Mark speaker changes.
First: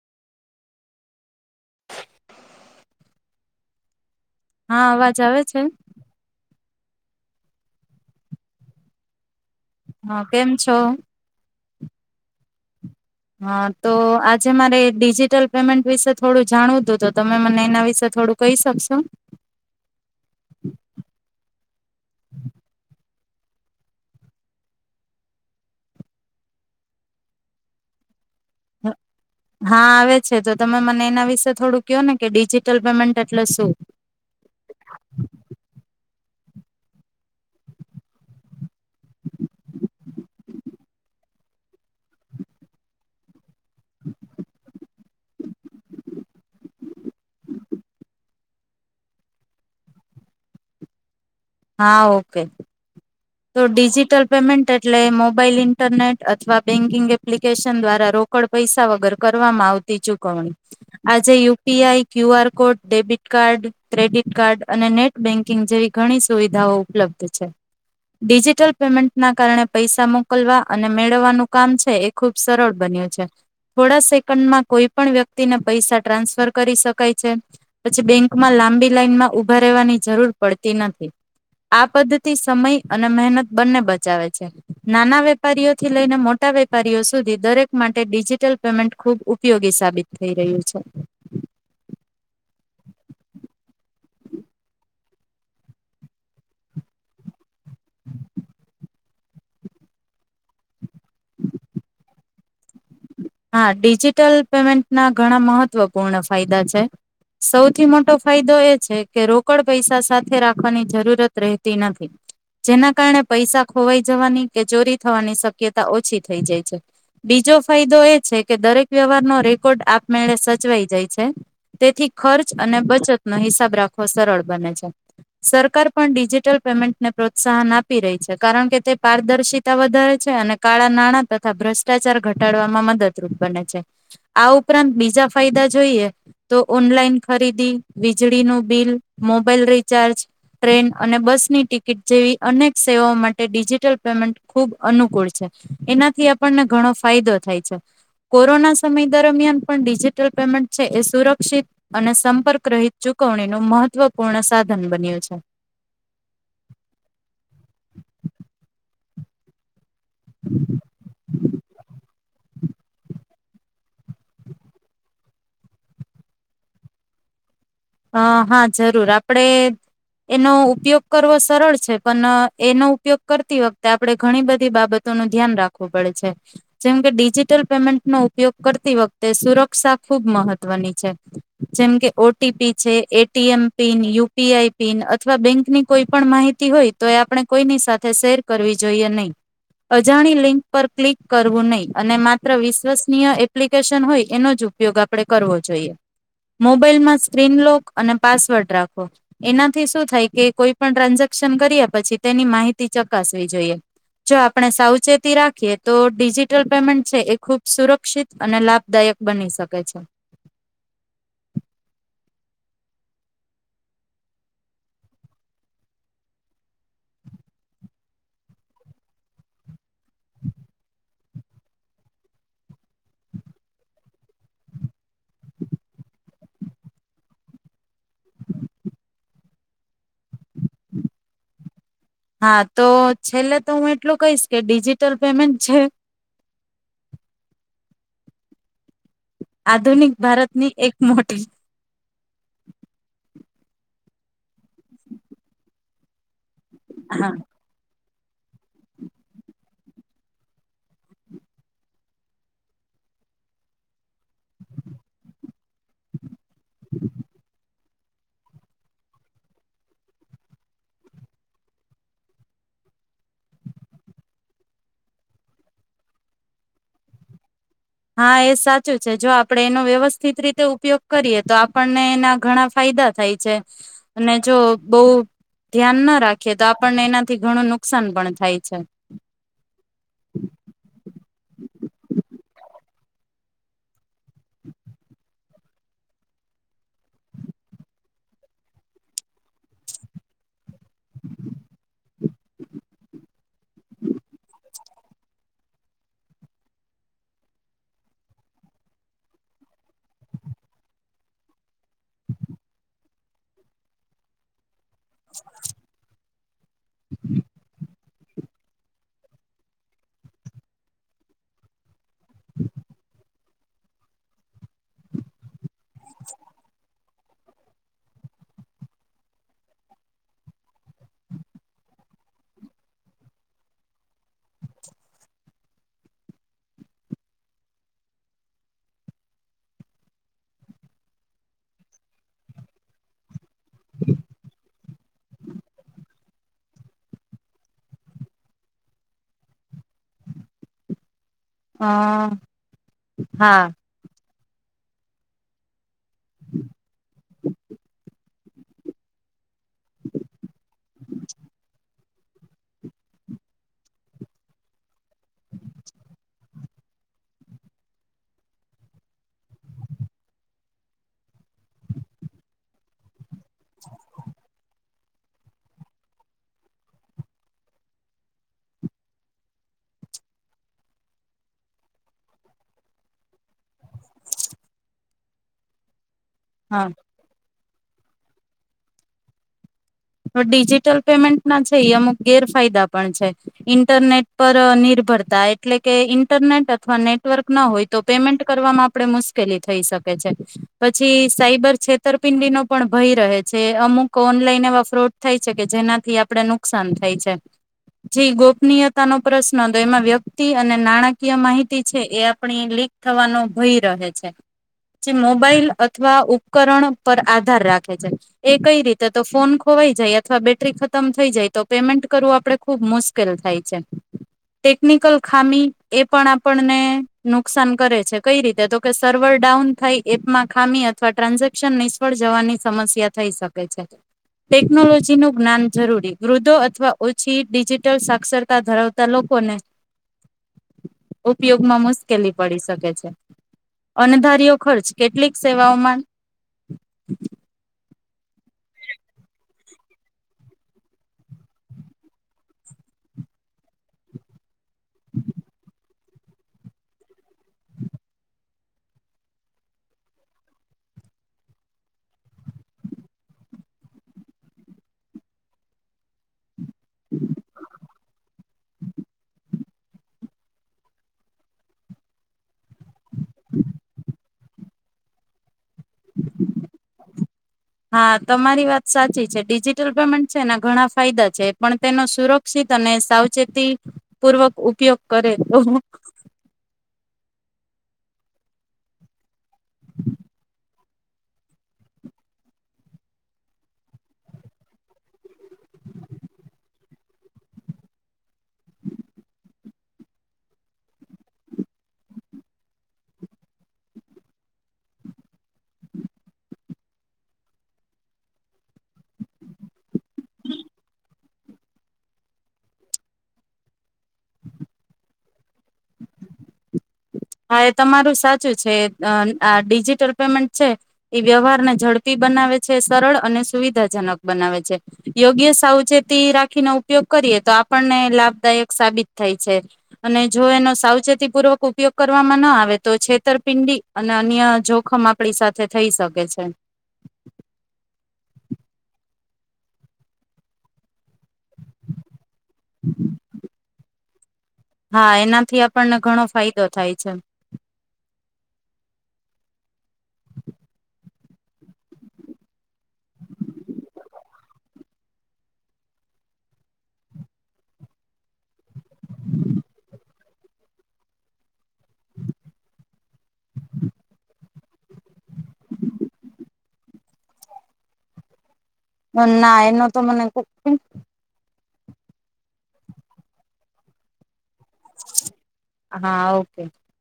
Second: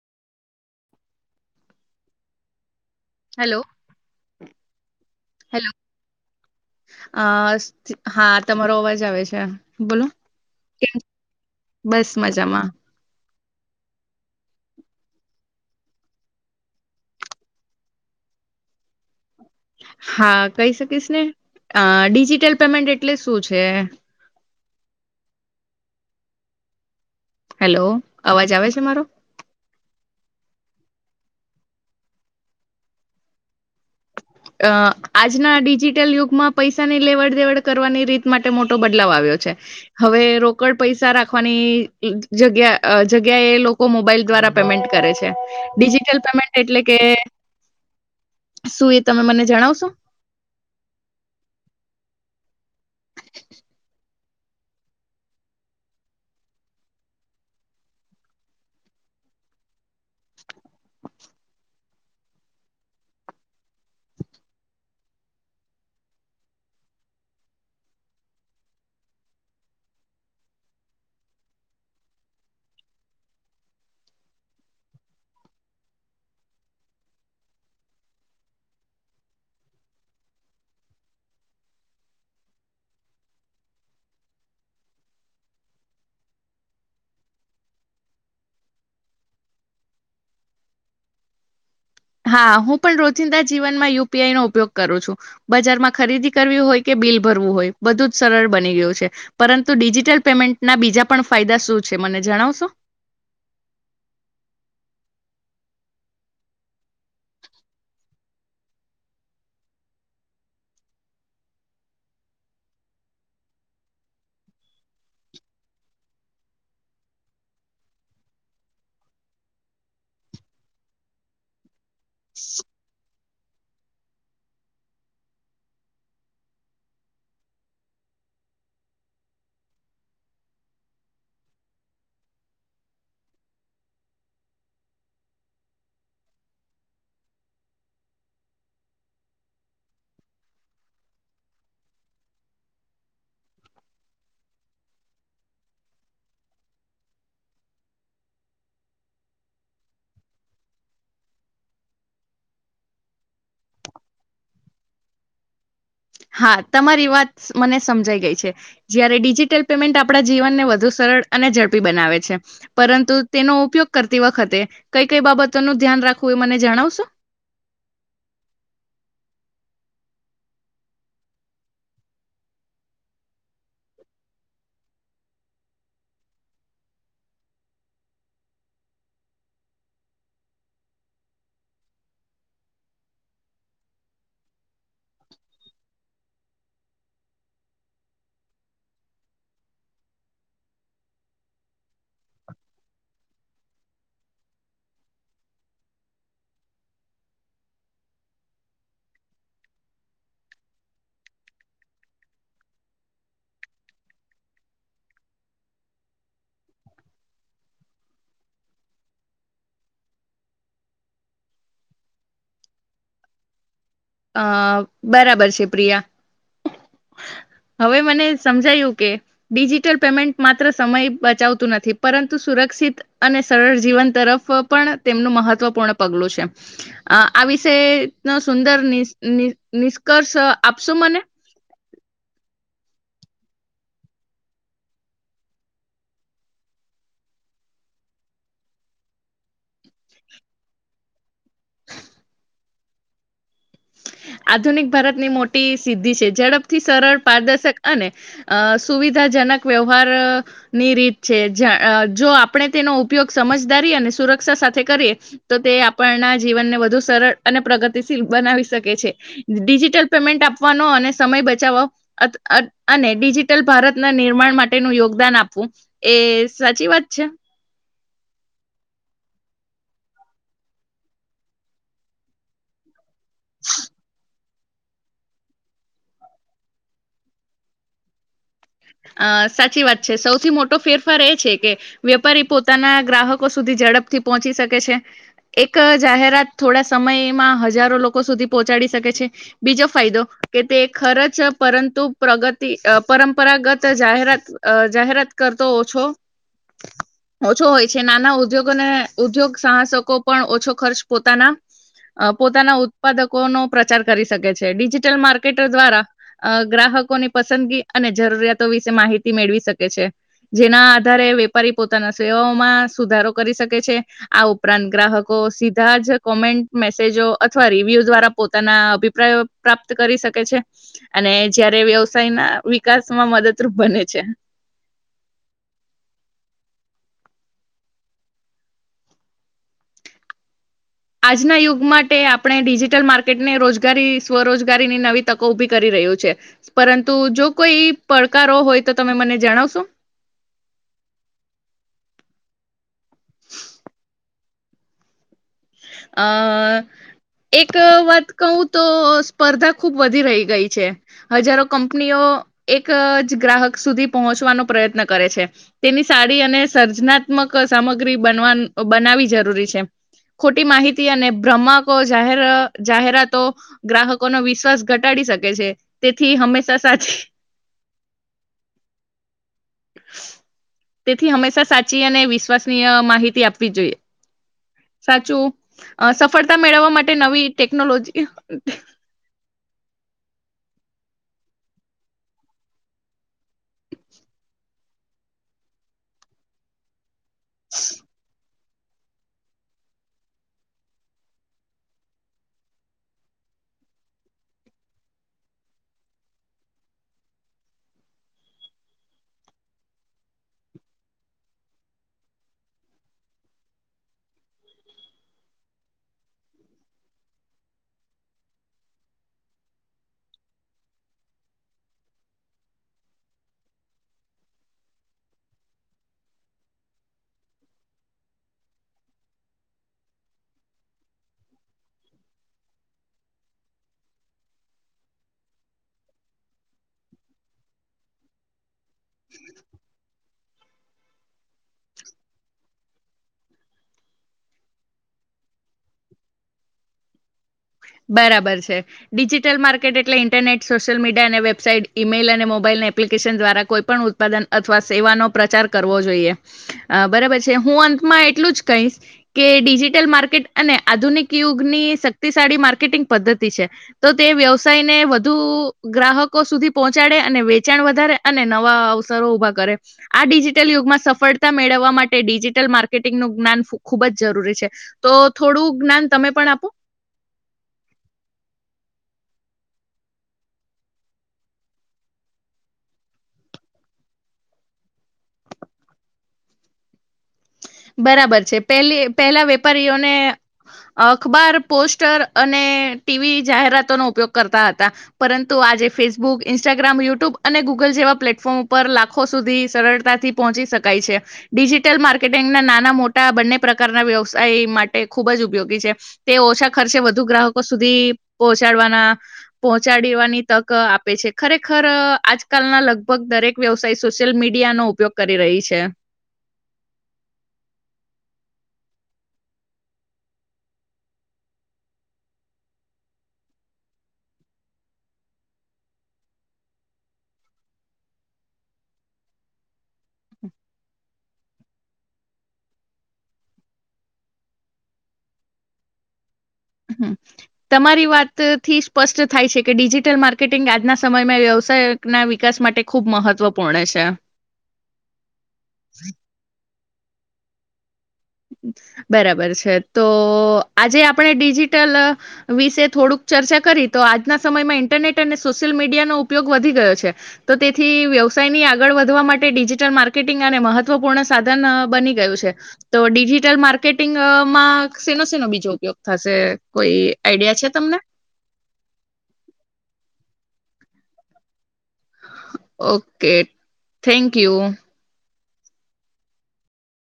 Speaker 1: Hello
Speaker 2: હા અવાજ આવે છે
Speaker 1: હેલો અ હા તમારો અવાજ આવે છે બોલો
Speaker 2: હા કેમ છો
Speaker 1: બસ મજામાં
Speaker 2: હા તો આજે મારે ડિજિટલ પેમેન્ટ વિશે થોડું જાણવું હતું તો તમે મને એના વિશે થોડું કહી શકશો
Speaker 1: હા કહી શકીશ ને અ ડિજિટલ પેમેન્ટ એટલે શું છે હેલો અવાજ આવે છે મારો
Speaker 2: હા આવે છે તો તમે મને એના વિશે થોડું કહો ને કે ડિજિટલ પેમેન્ટ એટલે શું
Speaker 1: અ આજના ડિજિટલ યુગમાં પૈસાની લેવડ દેવડ કરવાની રીત માટે મોટો બદલાવ આવ્યો છે હવે રોકડ પૈસા રાખવાની જગ્યા જગ્યા એ લોકો મોબાઈલ દ્વારા પેમેન્ટ કરે છે ડિજિટલ પેમેન્ટ એટલે કે
Speaker 2: [inaudible]
Speaker 1: સુુંઈ તમે મને જણાવશો
Speaker 2: હા ઓકે તો ડિજિટલ પેમેન્ટ એટલે મોબાઈલ ઇન્ટરનેટ અથવા બેન્કિંગ એપ્લિકેશન દ્વારા રોકડ પૈસા વગર કરવામાં આવતી ચૂકવણી આજે U P I Q R code debit card credit card અને નેટ બેન્કિંગ જેવી ઘણી સુવિધાઓ ઉપલબ્ધ છે. ડિજિટલ પેમેન્ટના કારણે પૈસા મોકલવા અને મેળવવાનું કામ છે એ ખુબ સરળ બન્યું છે થોડા સેકન્ડમાં કોઈ પણ વ્યક્તિને પૈસા ટ્રાન્સફર કરી શકાય છે પછી બેંકમાં લાંબી લાઈનમાં ઊભા રહેવાની જરૂર પડતી નથી આ પદ્ધતિ સમય અને મહેનત બંને બચાવે છે નાના વેપારીઓથી લઈને મોટા વેપારીઓ સુધી દરેક માટે ડિજિટલ પેમેન્ટ ખૂબ ઉપયોગી સાબિત થઈ રહ્યું છે.
Speaker 1: હા હું પણ રોજિંદા જીવનમાં યુપીઆઈ નો ઉપયોગ કરું છું બજારમાં ખરીદી કરવી હોય કે બિલ ભરવું હોય બધું જ સરળ બની ગયું છે પરંતુ ડિજિટલ પેમેન્ટના બીજા પણ ફાયદા શું છે મને જણાવશો
Speaker 2: હા ડિજિટલ પેમેન્ટના ઘણા મહત્વપૂર્ણ ફાયદા છે સૌથી મોટો ફાયદો એ છે કે રોકડ પૈસા સાથે રાખવાની જરૂરત રહેતી નથી જેના કારણે પૈસા ખોવાઈ જવાની કે ચોરી થવાની શક્યતા ઓછી થઈ જાય છે બીજો ફાયદો એ છે કે દરેક વ્યવહાર નો રેકોર્ડ આપમેળે સચવાઈ જાય છે. તેથી ખર્ચ અને બચત નો હિસાબ રાખવો સરળ બને છે સરકાર પણ ડિજિટલ પેમેન્ટને પ્રોત્સાહન આપી રહી છે કારણ કે તે પારદર્શિતા વધારે છે અને કાળા નાણાં તથા ભ્રષ્ટાચાર ઘટાડવામાં મદદ રૂપ બને છે આ ઉપરાંત બીજા ફાયદા જોઈએ તો ઓનલાઈન ખરીદી વીજળીનું બિલ મોબાઈલ રીચાર્જ ટ્રેન અને બસની ટિકિટ જેવી અનેક સેવાઓ માટે ડિજિટલ પેમેન્ટ ખુબ અનુકૂળ છે એનાથી આપણને ઘણો ફાયદો થાય છે. કોરોના સમય દરમિયાન પણ ડિજિટલ પેમેન્ટ છે એ સુરક્ષિત અને સંપર્ક રહિત ચૂકવણીનું મહત્વપૂર્ણ સાધન બન્યું છે.
Speaker 1: હા તમારી વાત મને સમજાઈ ગઈ છે જયારે ડિજિટલ પેમેન્ટ આ આપણા જીવનને વધુ સરળ અને ઝડપી બનાવે છે પરંતુ તેનો ઉપયોગ કરતી વખતે કઈ કઈ બાબતોનું ધ્યાન રાખવું એ મને જણાવશો
Speaker 2: અ હા જરૂર આપડે એનો ઉપયોગ કરવો સરળ છે પણ એનો ઉપયોગ કરતી વખતે આપણે ઘણી બધી બાબતોનું ધ્યાન રાખવું પડે છે જેમકે ડિજિટલ પેમેન્ટનો ઉપયોગ કરતી વખતે સુરક્ષા ખુબ મહત્વની છે જેમકે O T P ATM pin UPI pin અથવા બેંકની કોઈ પણ માહિતી હોય તો એ આપણે કોઈની સાથે શેર કરવી જોઈએ નહી અજાણી લિંક પર ક્લિક કરવું નહી અને માત્ર વિશ્વસનીય એપ્લિકેશન હોય એનો જ ઉપયોગ આપણે કરવો જોઈએ મોબાઈલમાં સ્ક્રીનલોક અને પાસવર્ડ રાખો એનાથી શું થાય કે કોઈ પણ ટ્રાન્ઝેક્શન કર્યા પછી તેની માહિતી ચકાસવી જોઈએ જો આપણે સાવચેતી રાખીએ તો ડિજિટલ પેમેન્ટ છે એ ખૂબ સુરક્ષિત અને લાભદાયક બની શકે છે.
Speaker 1: અ બરાબર છે પ્રિયા હવે મને સમજાયું કે ડિજિટલ પેમેન્ટ માત્ર સમય બચાવતું નથી પરંતુ સુરક્ષિત અને સરળ જીવન તરફ પણ તેમનું મહત્વપૂર્ણ પગલું છે અ આ વિષે નો સુંદર ની નિ નિષ્કર્ષ આપશો મને
Speaker 2: હા તો છેલ્લે તો હું એટલું કહીશ કે ડિજિટલ પેમેન્ટ છે. આધુનિક ભારતની એક મોટી
Speaker 1: [inaudible] [inaudible] આધુનિક ભારત ની મોટી સિધી છે જઝ સથી સરળ
Speaker 2: હા
Speaker 1: પારદર્શક અને અ સુવિધાજનક વ્યવહાર ની રીત છે જ્યાં જો આપણે તેનો ઉપયોગ સમજદારી અને સુરક્ષા સાથે કરીએ તો તે આપણના જીવનને વધુ સરળ અને પ્રગ ટી શીલ બનાવીશ શકે છે ડિજિટલ પેમેન્ટ આપવાનો અને સમય બચાવો અ અને ડિજિટલ ભારતના નિર્માણ માટેનું યોગદાન આપવું એ સાચી વાત છે.
Speaker 2: હા એ સાચું છે જો આપડે એનો વ્યવસ્થિત રીતે ઉપયોગ કરીએ તો આપણને એના ઘણા ફાયદા થાય છે અને જો બોઉ ધ્યાન ના રાખીએ તો આપણને એનાથી ઘણું નુકસાન પણ થાય છે
Speaker 1: અ સાચી વાત છે સૌથી મોટો ફેરફાર એ છે કે વેપારી પોતાના ગ્રાહકો સુધી ઝડપથી પહોંચી શકે છે એક જાહેરાત થોડા સમયમાં હજારો લોકો સુધી પહોંચાડી શકે છે બીજો ફાયદો કે તે ખરચ પરંતુ પ્રગતિ અ પરમ પરંપરાગત જાહેરાત જાહેરાત કરતોછો ઓછો હોય છે નાના ઉદ્યોગને ઉદ્યોગ સાહસકો પણ ઓછો ખર્ચ પોતાના પોતાના ઉત્પાદકોનો પ્રચાર કરી શકે છે ડિજી ટલ માર્કેટો દ્વારા ગ્રાહકો ની પસંદગી અને જરૂરિયાતો વિશે માહિતી મેળવી શકે છે જેના આધારે વેપારી પો પોતાના સેવાઓ માં સુધારો કરી શકે છે આ ઉપરાંત ગ્રાહકો સી સીધા જ કોમેન્ટ મે સે જો અથવા રિવ્યુ જ દ્વારા પોતાના અભિપ્રાયો પ્રાપ્ત કરી શકે છે અને જયારે વ્યવસાયના વિ કાસમાં મદદરૂપ બને છે. આજના યુગ માટે આપણે ડિજિટલ માર્કેટને રોજગારી સ્વરોજગારીની નવી તકો ઊભી કરી રહ્યું છે પરંતુ જો કોઈ પડકારો હોય તો તમે મને જણાવશો?
Speaker 2: હ હા.
Speaker 1: અ એક વાત કહું તો સ્પર્ધા ખુબ વધી રહી ગઈ છે હજારો કંપનીઓ એક જ ગ્રાહક સુધી પહોંચવાનો પ્રયત્ન કરે છે તેની સાડી અને સર્જનાત્મક સામગ્રી બનવા બનાવી જરૂરી છે. ખોટી માહિતી અને ભ્રમકો જાહેર જાહેરાતો ગ્રાહકોનો વિશ્વાસ ઘટાડી શકે છે તેથી હંમેશા સાચી તેથી હંમેશા સાચી અને વિશ્વસનીય માહિતી આપવી જોઈએ. સાચું. અ સફળતા
Speaker 2: હા
Speaker 1: મેળવવા માટે નવી ટેકનોલોજી
Speaker 2: ડિજિટલ પેમેન્ટના છે ઈ અમુક ગેરફાયદા પણ છે ઇન્ટરનેટ પર નિર્ભરતા એટલે કે ઇન્ટરનેટ અથવા નેટ ટવર્કર ના હોય તો પેમેન્ટ કરવામાં આપણે મુશ્કેલી થઈ શકે છે પછી સાયબર છેતરપિંડીનો પણ ભય રહે છે અમુક ઓનલાઈન એવા ફ્રોડ થાય કે જેનાથી આપણે નુકસાન થાય છે જે ગોપનીયતા નો પ્રશ્ન તો એમાં વ્યક્તિ અને નાણાકીય માહિતી છે એ આપણી લીક થવાનો ભય રહે છે જે મોબાઈલ અથવા ઉપકરણ પર આધાર રાખે છે એ કઈ રીતે તો ફોન ખોવાઈ જાય અથવા બેટરી ખતમ થઈ જાય તો પેમેન્ટ કરવું આપણે ખૂબ મુશ્કેલ થાય છે ટેકનિકલ ખામી એ પણ આપણને નુકસાન કરે છે કઈ રીતે તો કે સર્વર ડાઉન થાય એપમાં ખામી અથવા ટ્રાન્ઝેક્શન નિષ્ફળ જવાની સમસ્યા થઈ શકે છે. ટેકનોલોજીનું જ્ઞાન જરૂરી વૃદ્ધો અથવા ઓછી ડિજિટલ સાક્ષરતા ધરાવ તા લોકોને ઉપયોગમાં મુશ્કેલી પડી શકે છે અને ધાર્યો ખર્ચ કેટલીક સેવાઓમાં
Speaker 1: બરાબર છે ડિજિટલ માર્કેટ એટલે ઇન્ટરનેટ, સોશિયલ મીડિયા અને વેબસાઇટ, ઇમેઇલ અને મોબાઈલ એપ્લિકેશન દ્વારા કોઈ પણ ઉત્પાદન અથવા સેવાનો પ્રચાર કર કરવો જોઈએ અ બરાબર છે હું અંતમાં એટલું જ કહીશ કે ડિજિટલ માર્કેટ અને આધુનિક યુગની શક્તિશાળી માર્ક ટિગ પદ્ધતિ છે તો તે વ્યવસાયને વધુ ગ્રાહકો સુધી પહોંચાડે અને વેચાણ વધારે અને નવા અવસરો ઊભા કરે. આ ડિજિટલ યુગમાં સફળતા મેળવવા માટે ડિજિટલ માર્કેટિંગનું જ્ઞાન ખૂબ જ જરૂરી છે તો થોડું જ્ઞાન તમે પણ આપો.
Speaker 2: હા, તમારી વાત સાચી છે ડિજિટલ પેમેન્ટ છે ને ઘણા ફાયદા છે પણ તેનો સુરક્ષિત અને સાવચેતી પૂર્વક ઉપયોગ કરે તો
Speaker 1: બરાબર છે પેલી પહેલા વેપારીઓને અખબાર, પોસ્ટર અને ટીવી જાહેરાતોનો ઉપયોગ કરતા હતા પરંતુ આજે ફેસબુક, ઇન્સ્ટાગ્રામ, યુટ્યુબ અને ગૂગલ જેવા પ્લેટફોર્મ ઉપર લાખો સુધી સરળતાથી પહોંચી શકાય છે ડિજિટલ માર્કેટ ટિગના નાના મોટા બંને પ્રકારના વ્યવસાય માટે ખૂબ જ ઉપયોગી છે તે ઓછા ખર્ચે વધુ ગ્રાહકો સુધી પહોંચાડવાના પહોચાડવાની તક આપે છે ખરેખર આજકાલના લગભગ દરેક વ્યવસાય સોશિયલ મીડિયાનો ઉપયોગ કરી રહી છે.
Speaker 2: હા એ તમારું સાચું છે અ આ ડિજિટલ પેમેન્ટ છે એ વ્યવહારને ઝડપી બનાવે છે સરળ અને સુવિધાજનક બનાવે છે યોગ્ય સાવચેતી રાખીને ઉપયોગ કરીએ તો આપણને લાભદાયક સાબિત થાય છે. અને જો એનો સાવચેતી પૂર્વક ઉપયોગ કરવામાં ન આવે તો છેતરપિંડી અને અન્ય જોખમ આપણી સાથે થઈ શકે છે.
Speaker 1: હમ્મ, તમારી વાતથી સ્પષ્ટ થાય છે કે ડિજિટલ માર્કેટિંગ આજના સમયમાં વ્યવસાયના વિકાસ માટે ખૂબ મહત્વપૂર્ણ છે.
Speaker 2: હા એનાથી આપણને ઘણો ફાયદો થાય છે. અચ છે
Speaker 1: બરાબર છે તો આજે આપણે ડિજિટલ વિશે થોડુંક ચર્ચા કરી તો આજના સમયમાં ઈન્ટરનેટ અને સોશિયલ મીડિયાનો ઉપયોગ વધી ગયો છે તો તેથી વ્યવસાયની આ આગળ વધવા માટે ડિજિટલ માર્કે માટિંગ આને મહત્વપૂર્ણ સાધન બની ગયું છે. તો ડિજિટલ માર્કેટિંગમાં સેનો સેનો બીજો ઉપયોગ થશે કોઈ આઈડિયા છે તમને
Speaker 2: ના એનો તો મને કો
Speaker 1: ઓકે થેન્ક યુ કયુ
Speaker 2: હા ઓકે